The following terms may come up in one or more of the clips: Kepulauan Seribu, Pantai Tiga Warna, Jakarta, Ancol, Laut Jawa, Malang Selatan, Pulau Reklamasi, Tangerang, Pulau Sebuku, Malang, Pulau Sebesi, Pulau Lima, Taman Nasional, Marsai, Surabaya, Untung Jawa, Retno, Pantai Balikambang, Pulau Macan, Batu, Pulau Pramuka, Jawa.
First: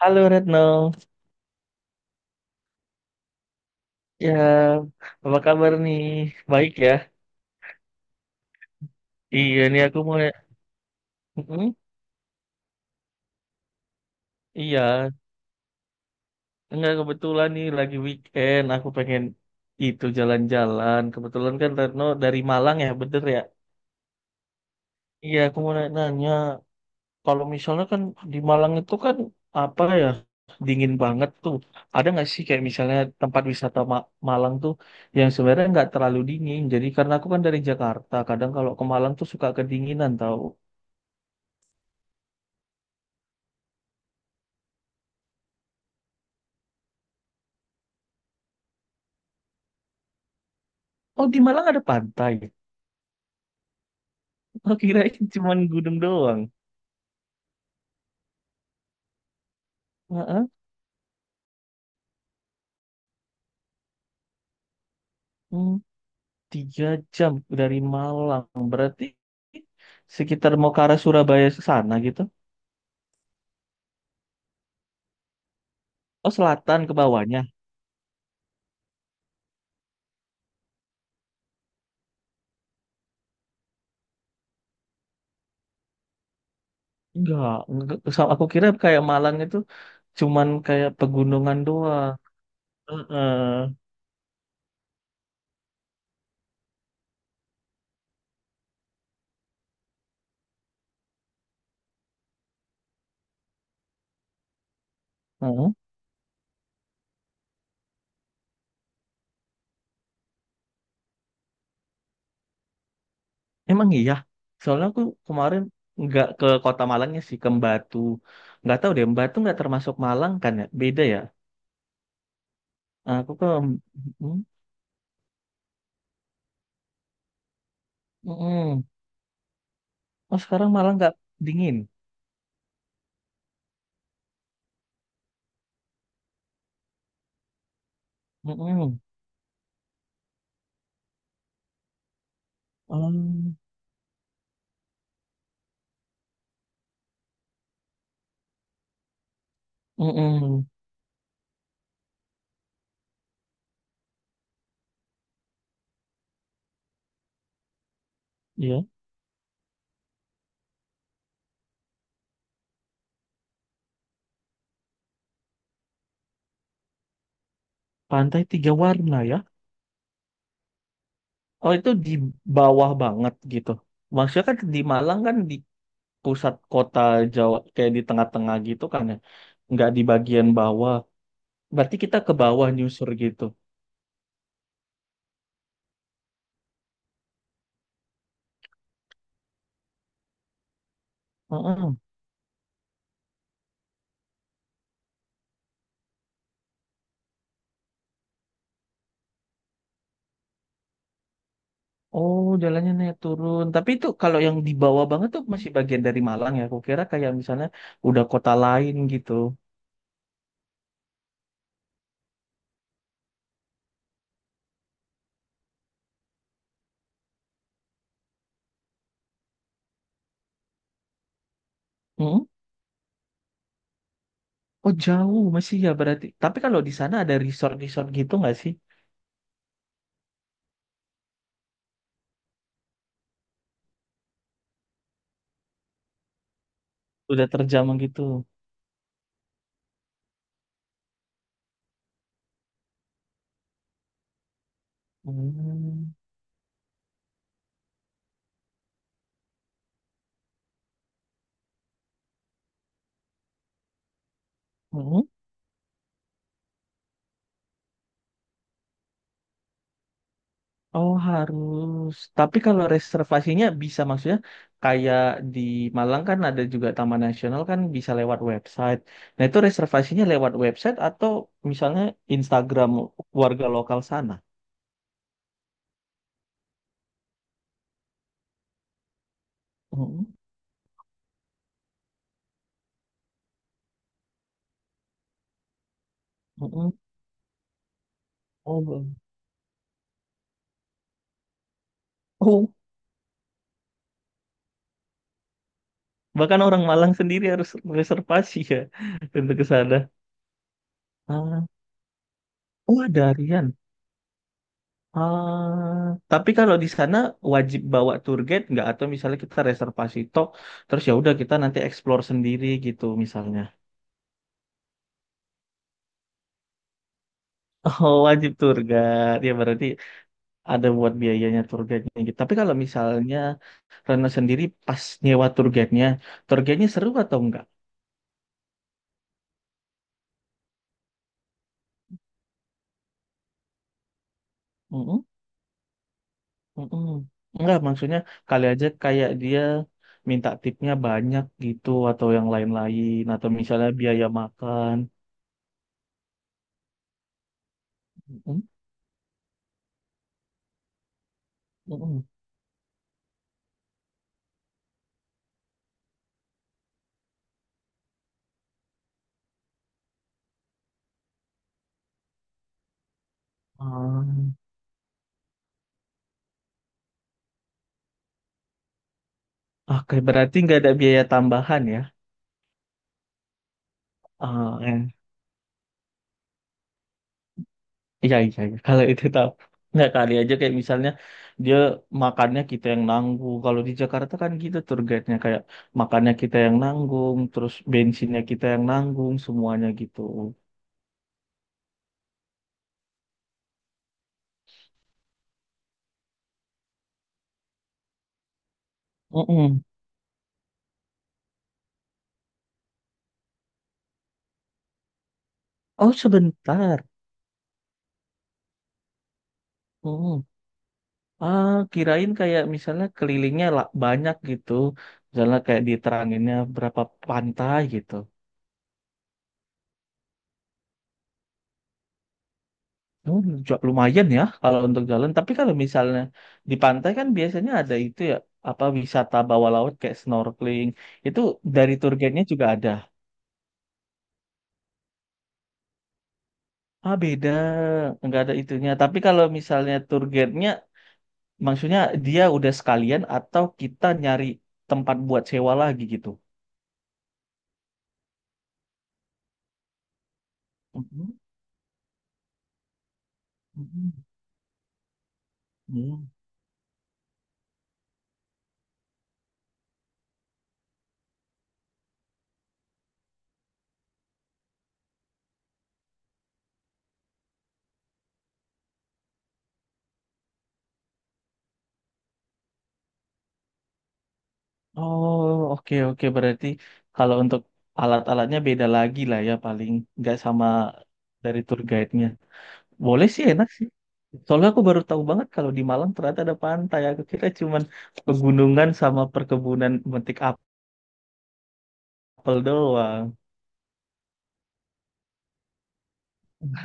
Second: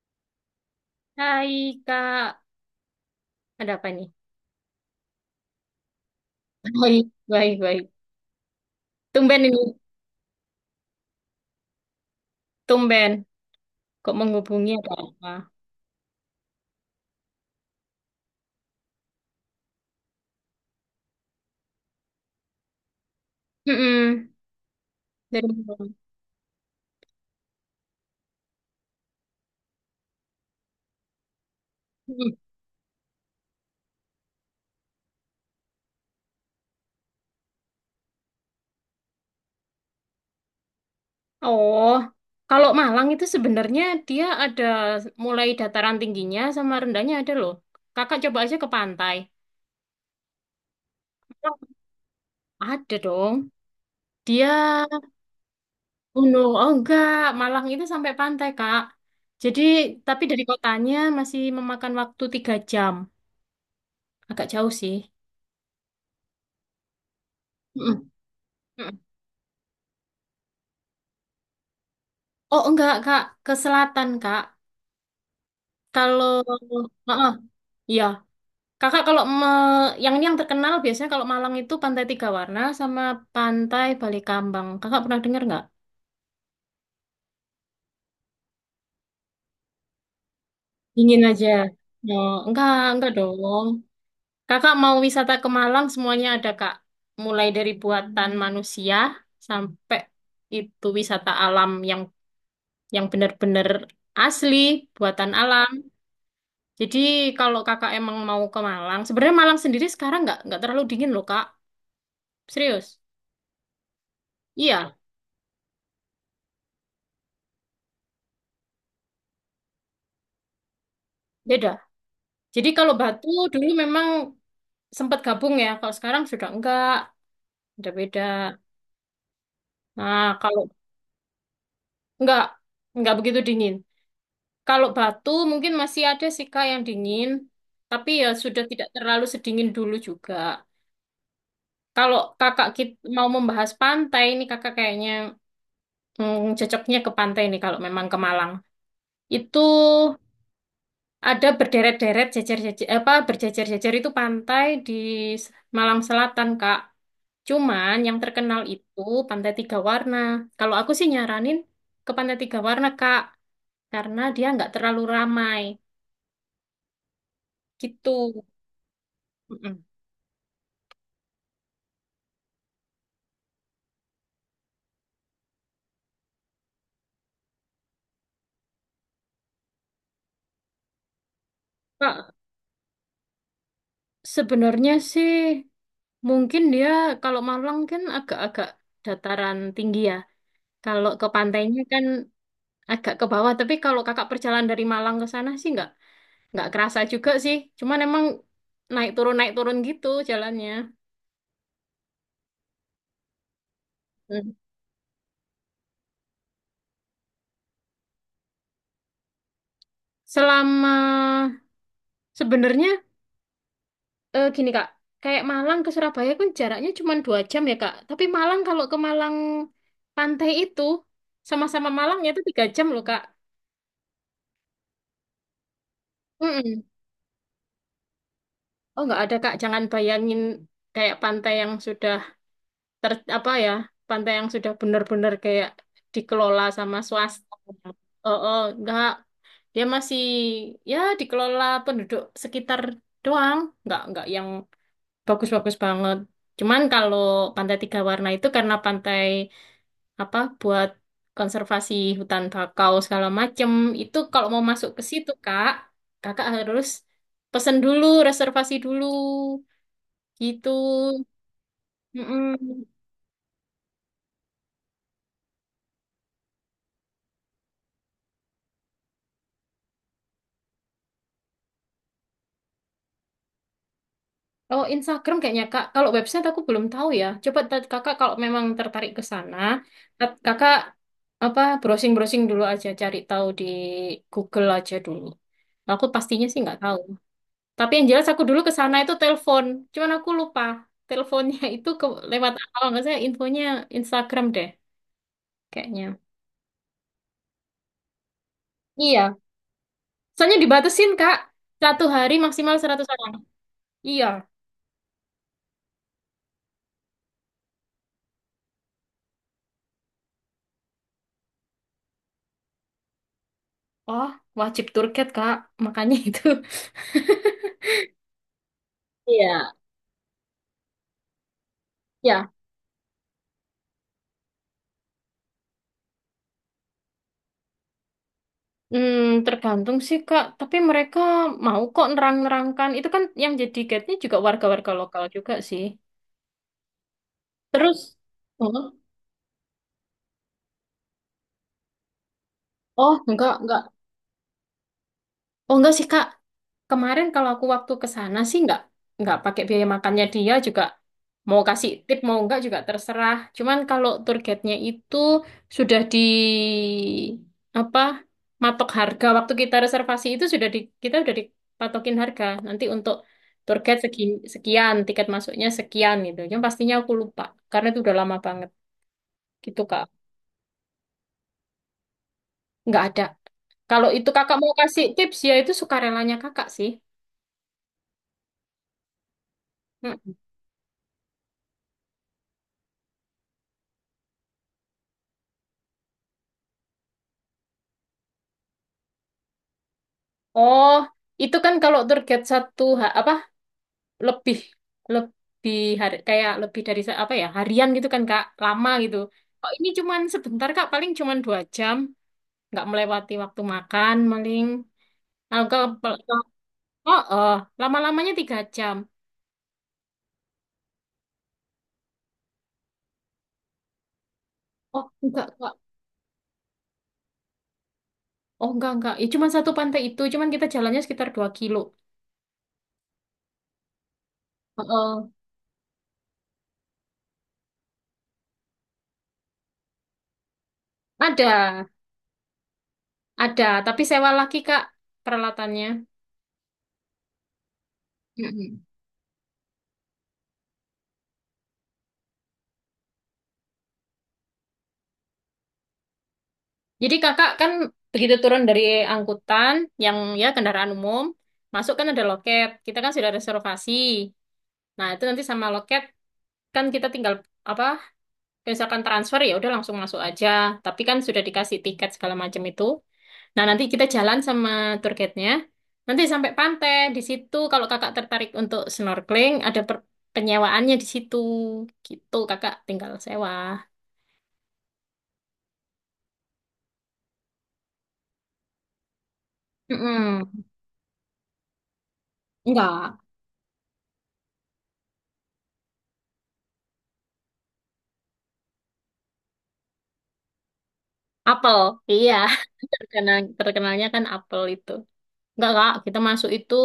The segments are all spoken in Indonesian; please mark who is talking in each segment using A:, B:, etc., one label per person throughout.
A: Halo Retno,
B: Hai Kak, ada apa nih?
A: ya apa kabar nih? Baik ya?
B: Baik, baik, baik. Tumben
A: Iya
B: ini,
A: nih aku mau. Mm-mm.
B: tumben. Kok menghubungi ada
A: Iya,
B: apa?
A: enggak kebetulan nih lagi weekend, aku pengen itu jalan-jalan. Kebetulan kan Retno dari Malang ya, bener ya?
B: Mm-mm.
A: Iya
B: Dari
A: aku mau
B: Malang.
A: nanya, kalau misalnya kan di Malang itu kan apa ya, dingin banget tuh. Ada nggak
B: Mm-mm.
A: sih kayak misalnya tempat wisata Malang tuh yang sebenarnya nggak terlalu dingin. Jadi karena aku kan dari Jakarta, kadang kalau ke Malang tuh suka kedinginan tau.
B: Oh, kalau Malang itu sebenarnya dia ada mulai dataran tingginya sama rendahnya ada loh. Kakak coba aja ke pantai.
A: Oh, di
B: Malang
A: Malang ada pantai.
B: ada dong. Dia
A: Oh, kirain cuman gunung doang.
B: gunung. Oh enggak, Malang itu sampai pantai, Kak. Jadi, tapi dari
A: Heeh.
B: kotanya masih memakan waktu 3 jam. Agak jauh sih.
A: Hmm, 3 jam dari
B: Mm-mm.
A: Malang. Berarti sekitar mau ke arah Surabaya ke sana gitu.
B: Oh enggak, Kak, ke selatan, Kak. Kalau
A: Oh, selatan ke
B: Heeh,
A: bawahnya.
B: iya. Kakak yang ini yang terkenal biasanya kalau Malang itu Pantai Tiga Warna sama Pantai Balikambang. Kakak pernah dengar nggak?
A: Enggak, enggak. Aku kira kayak Malang itu cuman kayak
B: Dingin aja.
A: pegunungan
B: No,
A: doang.
B: enggak
A: Heeh.
B: dong. Kakak mau wisata ke Malang semuanya ada, Kak. Mulai dari buatan manusia sampai itu wisata alam yang benar-benar asli buatan alam.
A: Heeh.
B: Jadi kalau kakak emang mau ke Malang, sebenarnya Malang sendiri sekarang nggak terlalu dingin loh, Kak, serius.
A: Emang iya. Soalnya
B: Iya,
A: aku kemarin nggak ke kota Malangnya sih, ke Batu. Nggak tahu deh, Batu nggak termasuk Malang kan ya? Beda ya.
B: beda. Jadi kalau Batu
A: Aku ke.
B: dulu memang
A: Mm,
B: sempat gabung ya, kalau sekarang sudah enggak, udah beda.
A: mm.
B: Nah
A: Oh,
B: kalau
A: sekarang malah nggak dingin.
B: enggak enggak begitu dingin. Kalau Batu mungkin masih ada sih, Kak, yang dingin, tapi ya sudah tidak
A: Mm-mm.
B: terlalu sedingin dulu juga. Kalau kakak mau
A: Oh,
B: membahas pantai, ini kakak kayaknya cocoknya ke pantai nih kalau memang ke Malang. Itu
A: mm-mm.
B: ada berderet-deret, jejer-jejer, apa berjejer-jejer itu pantai di S- Malang Selatan, Kak. Cuman yang terkenal
A: Iya.
B: itu Pantai Tiga Warna. Kalau aku sih nyaranin ke Pantai Tiga Warna, Kak, karena dia nggak terlalu ramai. Gitu.
A: Pantai tiga warna ya.
B: Mm-mm.
A: Oh, itu di bawah banget gitu. Maksudnya kan di Malang kan di pusat kota Jawa, kayak di tengah-tengah gitu kan ya. Nggak di bagian bawah. Berarti kita ke
B: Kak,
A: bawah nyusur gitu.
B: sebenarnya sih mungkin dia kalau Malang kan agak-agak dataran tinggi ya. Kalau ke pantainya
A: Mm.
B: kan agak ke bawah, tapi kalau kakak perjalanan dari Malang ke sana sih nggak kerasa juga sih. Cuman emang naik turun gitu jalannya.
A: Oh, jalannya naik turun. Tapi itu kalau
B: Hmm.
A: yang di bawah banget tuh masih bagian dari Malang ya. Aku kira kayak misalnya udah kota lain gitu.
B: Selama sebenarnya, eh, gini, Kak, kayak Malang ke Surabaya kan jaraknya cuma 2 jam ya, Kak. Tapi Malang kalau ke Malang pantai itu sama-sama Malangnya itu 3 jam loh, Kak.
A: Oh, jauh masih ya berarti. Tapi kalau
B: Mm-mm.
A: di sana ada resort-resort gitu nggak sih?
B: Oh nggak ada, Kak, jangan bayangin kayak pantai yang sudah apa ya, pantai yang sudah benar-benar kayak dikelola sama
A: Udah
B: swasta.
A: terjamah gitu.
B: Oh, oh, nggak. Dia masih ya dikelola penduduk sekitar doang, nggak yang bagus-bagus
A: Hmm.
B: banget. Cuman kalau Pantai Tiga Warna itu karena pantai apa buat konservasi hutan bakau segala macem, itu kalau mau masuk ke
A: Hmm.
B: situ, Kak, kakak harus pesen dulu, reservasi dulu, gitu.
A: Oh, harus. Tapi kalau
B: Mm-mm.
A: reservasinya bisa maksudnya kayak di Malang kan ada juga Taman Nasional kan bisa lewat website. Nah itu reservasinya lewat website atau misalnya Instagram warga lokal sana.
B: Oh, Instagram kayaknya, Kak. Kalau website aku belum tahu ya. Coba, Kakak kalau memang tertarik ke sana,
A: Hmm.
B: Kakak apa browsing-browsing dulu aja, cari tahu di Google aja dulu. Aku pastinya sih nggak
A: Hmm.
B: tahu. Tapi yang jelas aku dulu ke
A: Oh.
B: sana itu telepon. Cuman aku lupa teleponnya itu ke, lewat
A: Oh.
B: kalau nggak saya infonya Instagram deh kayaknya.
A: Bahkan orang Malang sendiri harus reservasi ya
B: Iya.
A: untuk ke sana.
B: Soalnya dibatasin, Kak.
A: Ah.
B: Satu hari maksimal
A: Oh,
B: 100
A: ada
B: orang.
A: harian.
B: Iya.
A: Ah, tapi kalau di sana wajib bawa tour guide nggak atau misalnya kita reservasi tok terus ya udah kita nanti explore sendiri gitu misalnya.
B: Oh, wajib target, Kak. Makanya itu.
A: Oh, wajib tour guide. Ya
B: Iya.
A: berarti ada buat biayanya tour guide-nya gitu.
B: Iya.
A: Tapi kalau misalnya Rena sendiri pas nyewa tour guide-nya seru atau enggak?
B: Hmm, Tergantung sih, Kak, tapi mereka mau kok nerang-nerangkan. Itu kan yang jadi guide-nya juga warga-warga lokal
A: Mm-mm,
B: juga sih.
A: mm-mm. Enggak,
B: Terus,
A: maksudnya kali aja
B: oh,
A: kayak dia minta tipnya banyak gitu atau yang
B: oh
A: lain-lain atau
B: enggak, enggak.
A: misalnya biaya makan.
B: Oh enggak sih, Kak. Kemarin kalau aku waktu ke sana sih
A: Mm-mm,
B: nggak pakai biaya makannya, dia juga mau kasih tip
A: mm-mm.
B: mau nggak juga terserah. Cuman kalau tour guide-nya itu sudah di apa, matok harga waktu kita reservasi, itu sudah di, kita sudah dipatokin harga. Nanti untuk tour guide
A: Ah.
B: sekian, tiket masuknya sekian, gitu. Yang pastinya aku lupa karena itu udah lama banget gitu, Kak.
A: Oke, berarti nggak ada biaya tambahan ya?
B: Nggak ada. Kalau itu kakak mau
A: Ah,
B: kasih
A: eh,
B: tips ya itu sukarelanya kakak sih.
A: iya, iya, iya. Kalau itu tahu. Nggak kali aja kayak misalnya dia makannya kita yang nanggung. Kalau di Jakarta kan gitu tour guide-nya kayak makannya kita yang nanggung, terus bensinnya kita yang nanggung, semuanya gitu.
B: Oh, itu kan kalau target satu apa, lebih lebih hari, kayak lebih dari apa ya, harian gitu kan, Kak, lama gitu. Oh
A: Mm-mm.
B: ini cuman sebentar, Kak, paling cuman 2 jam, nggak melewati waktu makan, paling. Nah,
A: Oh, sebentar.
B: oh, oh, lama-lamanya 3 jam.
A: Mm. Ah, kirain kayak misalnya kelilingnya lah banyak gitu.
B: Oh enggak,
A: Misalnya
B: Kak,
A: kayak diteranginnya berapa pantai gitu.
B: oh enggak, enggak. Ya cuman satu pantai itu, cuman kita jalannya sekitar 2 kilo.
A: Oh, lumayan ya kalau
B: Oh,
A: untuk
B: oh.
A: jalan. Tapi kalau misalnya di pantai kan biasanya ada itu ya, apa wisata bawah laut kayak snorkeling. Itu
B: Ada,
A: dari tour guide-nya juga ada.
B: ada, tapi sewa lagi, Kak, peralatannya.
A: Ah, beda. Nggak ada
B: Mm-mm.
A: itunya. Tapi kalau misalnya tour guide-nya, maksudnya dia udah sekalian atau kita nyari tempat buat sewa lagi gitu.
B: Jadi kakak kan begitu turun dari angkutan, yang ya kendaraan umum,
A: Mhm,
B: masuk kan ada loket. Kita kan sudah reservasi.
A: mhm,
B: Nah, itu nanti sama loket
A: mhm.
B: kan kita tinggal apa? Misalkan transfer ya udah langsung masuk aja. Tapi kan sudah dikasih tiket segala macam itu. Nah, nanti kita jalan sama tour guide-nya. Nanti sampai pantai di situ kalau kakak tertarik untuk snorkeling ada penyewaannya di situ. Gitu kakak tinggal sewa.
A: Oh, oke oke berarti kalau untuk alat-alatnya beda lagi lah ya paling nggak
B: Mm-mm.
A: sama dari tour guide-nya.
B: Enggak.
A: Boleh sih, enak sih. Soalnya aku baru tahu banget kalau di Malang ternyata ada pantai. Aku kira cuman pegunungan sama perkebunan metik
B: Apel, iya.
A: apel
B: Terkenal,
A: doang.
B: terkenalnya kan apel itu. Enggak, Kak, kita masuk itu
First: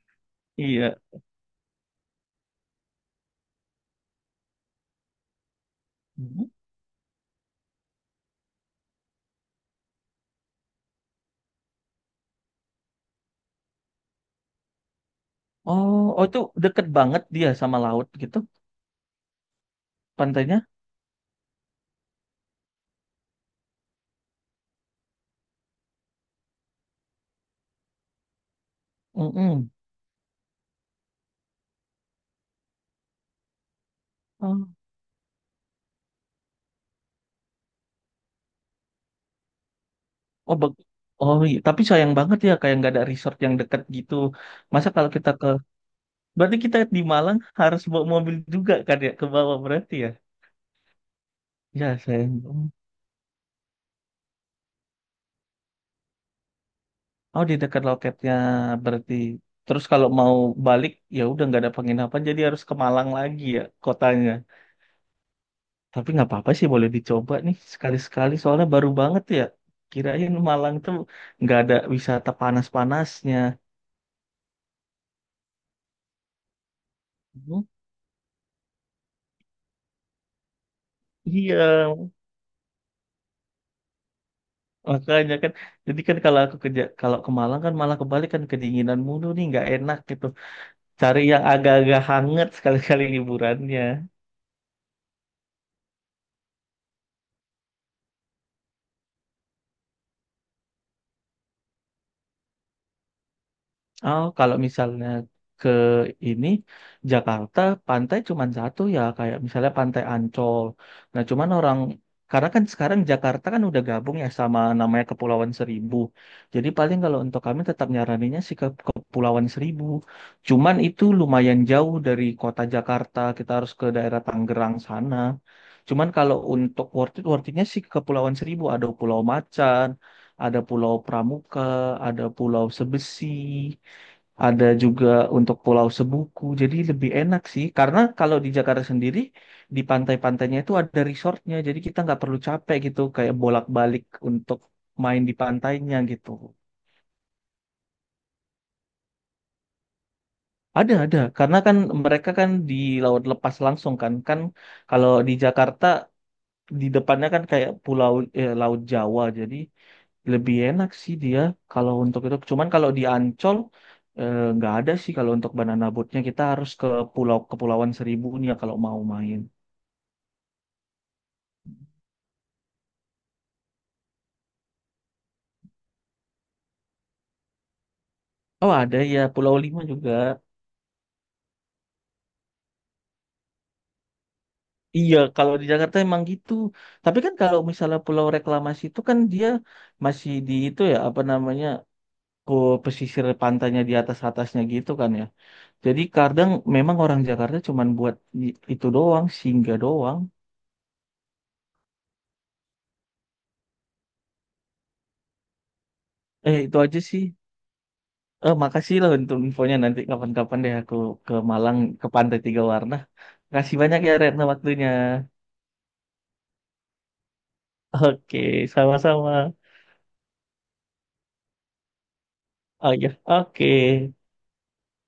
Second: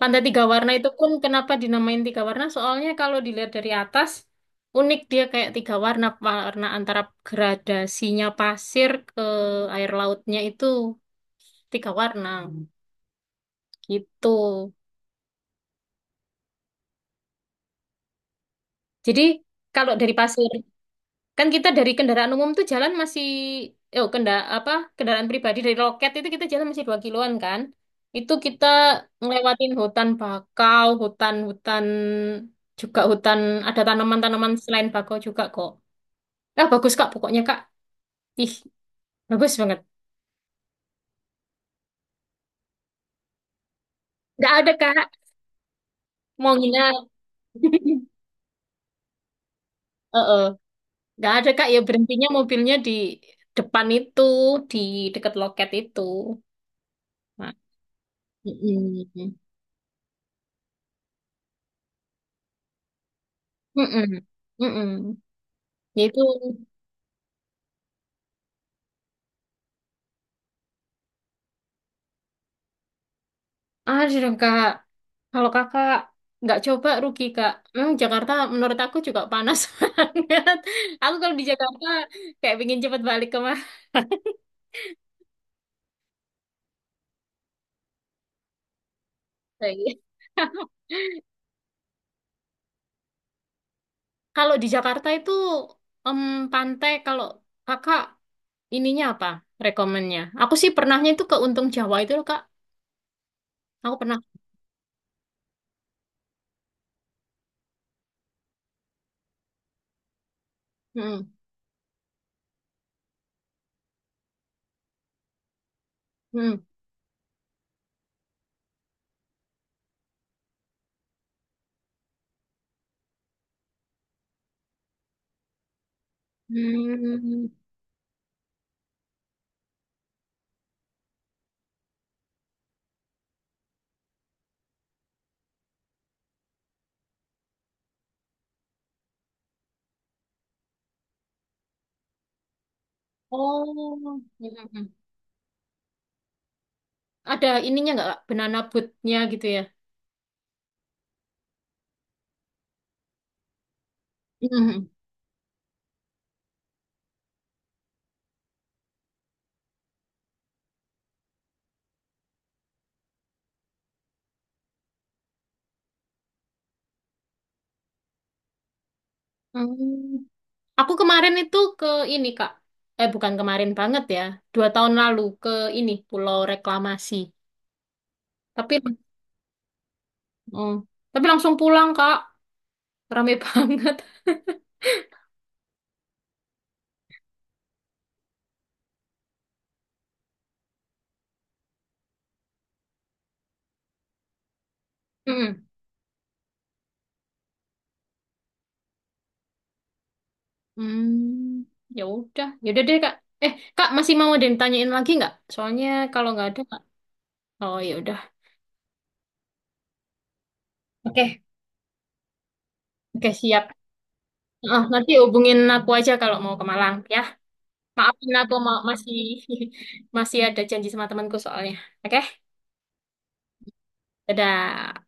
B: pantai tiga warna itu
A: Iya.
B: pun kenapa dinamain tiga warna? Soalnya kalau dilihat dari atas, unik dia kayak tiga warna, warna antara gradasinya pasir ke air lautnya itu tiga warna. Gitu.
A: Oh, oh, itu deket banget dia sama laut gitu
B: Jadi kalau dari pasir,
A: pantainya.
B: kan kita dari kendaraan umum tuh jalan masih, oh kendaraan pribadi dari loket itu kita jalan masih 2 kiloan, kan. Itu kita
A: Mm-mm.
B: ngelewatin hutan bakau, hutan-hutan juga hutan, ada tanaman-tanaman
A: Oh,
B: selain bakau juga kok. Ah bagus, Kak, pokoknya, Kak. Ih, bagus banget.
A: oh, oh iya. Tapi sayang banget ya kayak nggak ada resort yang deket gitu.
B: Nggak ada,
A: Masa
B: Kak,
A: kalau kita ke,
B: mau
A: berarti kita
B: nginap.
A: di Malang harus bawa mobil juga kan ya ke bawah berarti ya?
B: Heeh. Nggak ada, Kak, ya
A: Ya
B: berhentinya
A: sayang.
B: mobilnya di depan itu, di dekat loket itu.
A: Oh,
B: Nah,
A: di dekat loketnya berarti.
B: mm-mm.
A: Terus kalau mau balik ya udah nggak ada penginapan jadi harus ke Malang lagi ya
B: Mm-mm.
A: kotanya.
B: Mm-mm.
A: Tapi
B: Yaitu
A: nggak apa-apa sih boleh dicoba nih sekali-sekali soalnya baru banget ya. Kirain Malang tuh nggak ada wisata panas-panasnya.
B: Aduh dong, Kak, kalau kakak nggak coba rugi, Kak.
A: Hmm.
B: Memang Jakarta menurut aku juga panas banget. Aku kalau di
A: Iya,
B: Jakarta kayak pingin cepet balik ke Marsai.
A: makanya kan. Jadi kan kalau aku kerja kalau ke Malang kan malah kebalik kan kedinginan mulu nih nggak enak gitu. Cari yang agak-agak hangat sekali-kali liburannya.
B: Kalau di Jakarta itu em, pantai, kalau kakak ininya apa rekomennya? Aku sih pernahnya itu ke Untung Jawa itu loh, Kak. Aku pernah.
A: Oh, kalau misalnya ke ini Jakarta pantai cuman satu ya kayak misalnya Pantai Ancol. Nah,
B: Mm-mm.
A: cuman orang karena kan sekarang Jakarta kan udah gabung ya sama namanya Kepulauan Seribu.
B: Mm.
A: Jadi paling kalau untuk kami tetap nyaraninnya sih ke Kepulauan Seribu. Cuman itu lumayan jauh dari kota Jakarta. Kita harus ke daerah Tangerang sana. Cuman kalau untuk worth it, worth
B: Mm.
A: it-nya sih ke Kepulauan Seribu. Ada Pulau Macan, ada Pulau Pramuka, ada Pulau Sebesi, ada juga untuk Pulau Sebuku. Jadi lebih enak sih, karena kalau di Jakarta sendiri di pantai-pantainya itu ada resortnya, jadi kita nggak perlu capek gitu, kayak bolak-balik
B: Oh.
A: untuk
B: Mm-mm.
A: main di pantainya gitu.
B: Ada ininya nggak, Kak? Banana boatnya gitu ya?
A: Ada, karena kan mereka kan di laut lepas langsung kan, kan
B: Mm.
A: kalau di Jakarta di depannya kan kayak pulau, eh, laut Jawa, jadi lebih enak sih dia kalau untuk itu. Cuman kalau di Ancol, eh, nggak ada sih kalau untuk banana boatnya kita harus ke pulau Kepulauan Seribu nih ya kalau mau main.
B: Aku kemarin itu ke ini, Kak. Eh, bukan kemarin banget ya. 2 tahun lalu ke ini, Pulau Reklamasi.
A: Oh,
B: Tapi,
A: ada ya Pulau Lima juga.
B: oh, tapi langsung pulang, Kak. Rame banget.
A: Iya kalau di Jakarta emang gitu. Tapi kan kalau misalnya Pulau Reklamasi itu kan dia masih di itu ya apa namanya ke pesisir pantainya di atas atasnya gitu kan ya.
B: Mm.
A: Jadi kadang memang orang Jakarta cuman buat itu doang, singgah doang.
B: Hmm, Ya udah, ya udah deh, Kak. Eh, Kak masih mau ada yang ditanyain lagi nggak? Soalnya kalau nggak
A: Eh,
B: ada,
A: itu
B: Kak.
A: aja sih.
B: Oh, ya udah.
A: Eh, makasih loh untuk infonya, nanti kapan-kapan deh aku ke
B: Oke,
A: Malang ke Pantai Tiga Warna.
B: oke, siap.
A: Makasih banyak ya Retno
B: Ah,
A: waktunya.
B: nanti hubungin aku aja kalau mau ke Malang, ya. Maafin
A: Oke,
B: aku masih
A: sama-sama.
B: masih ada janji sama temanku soalnya. Oke,
A: Oh ya, oke.
B: dadah.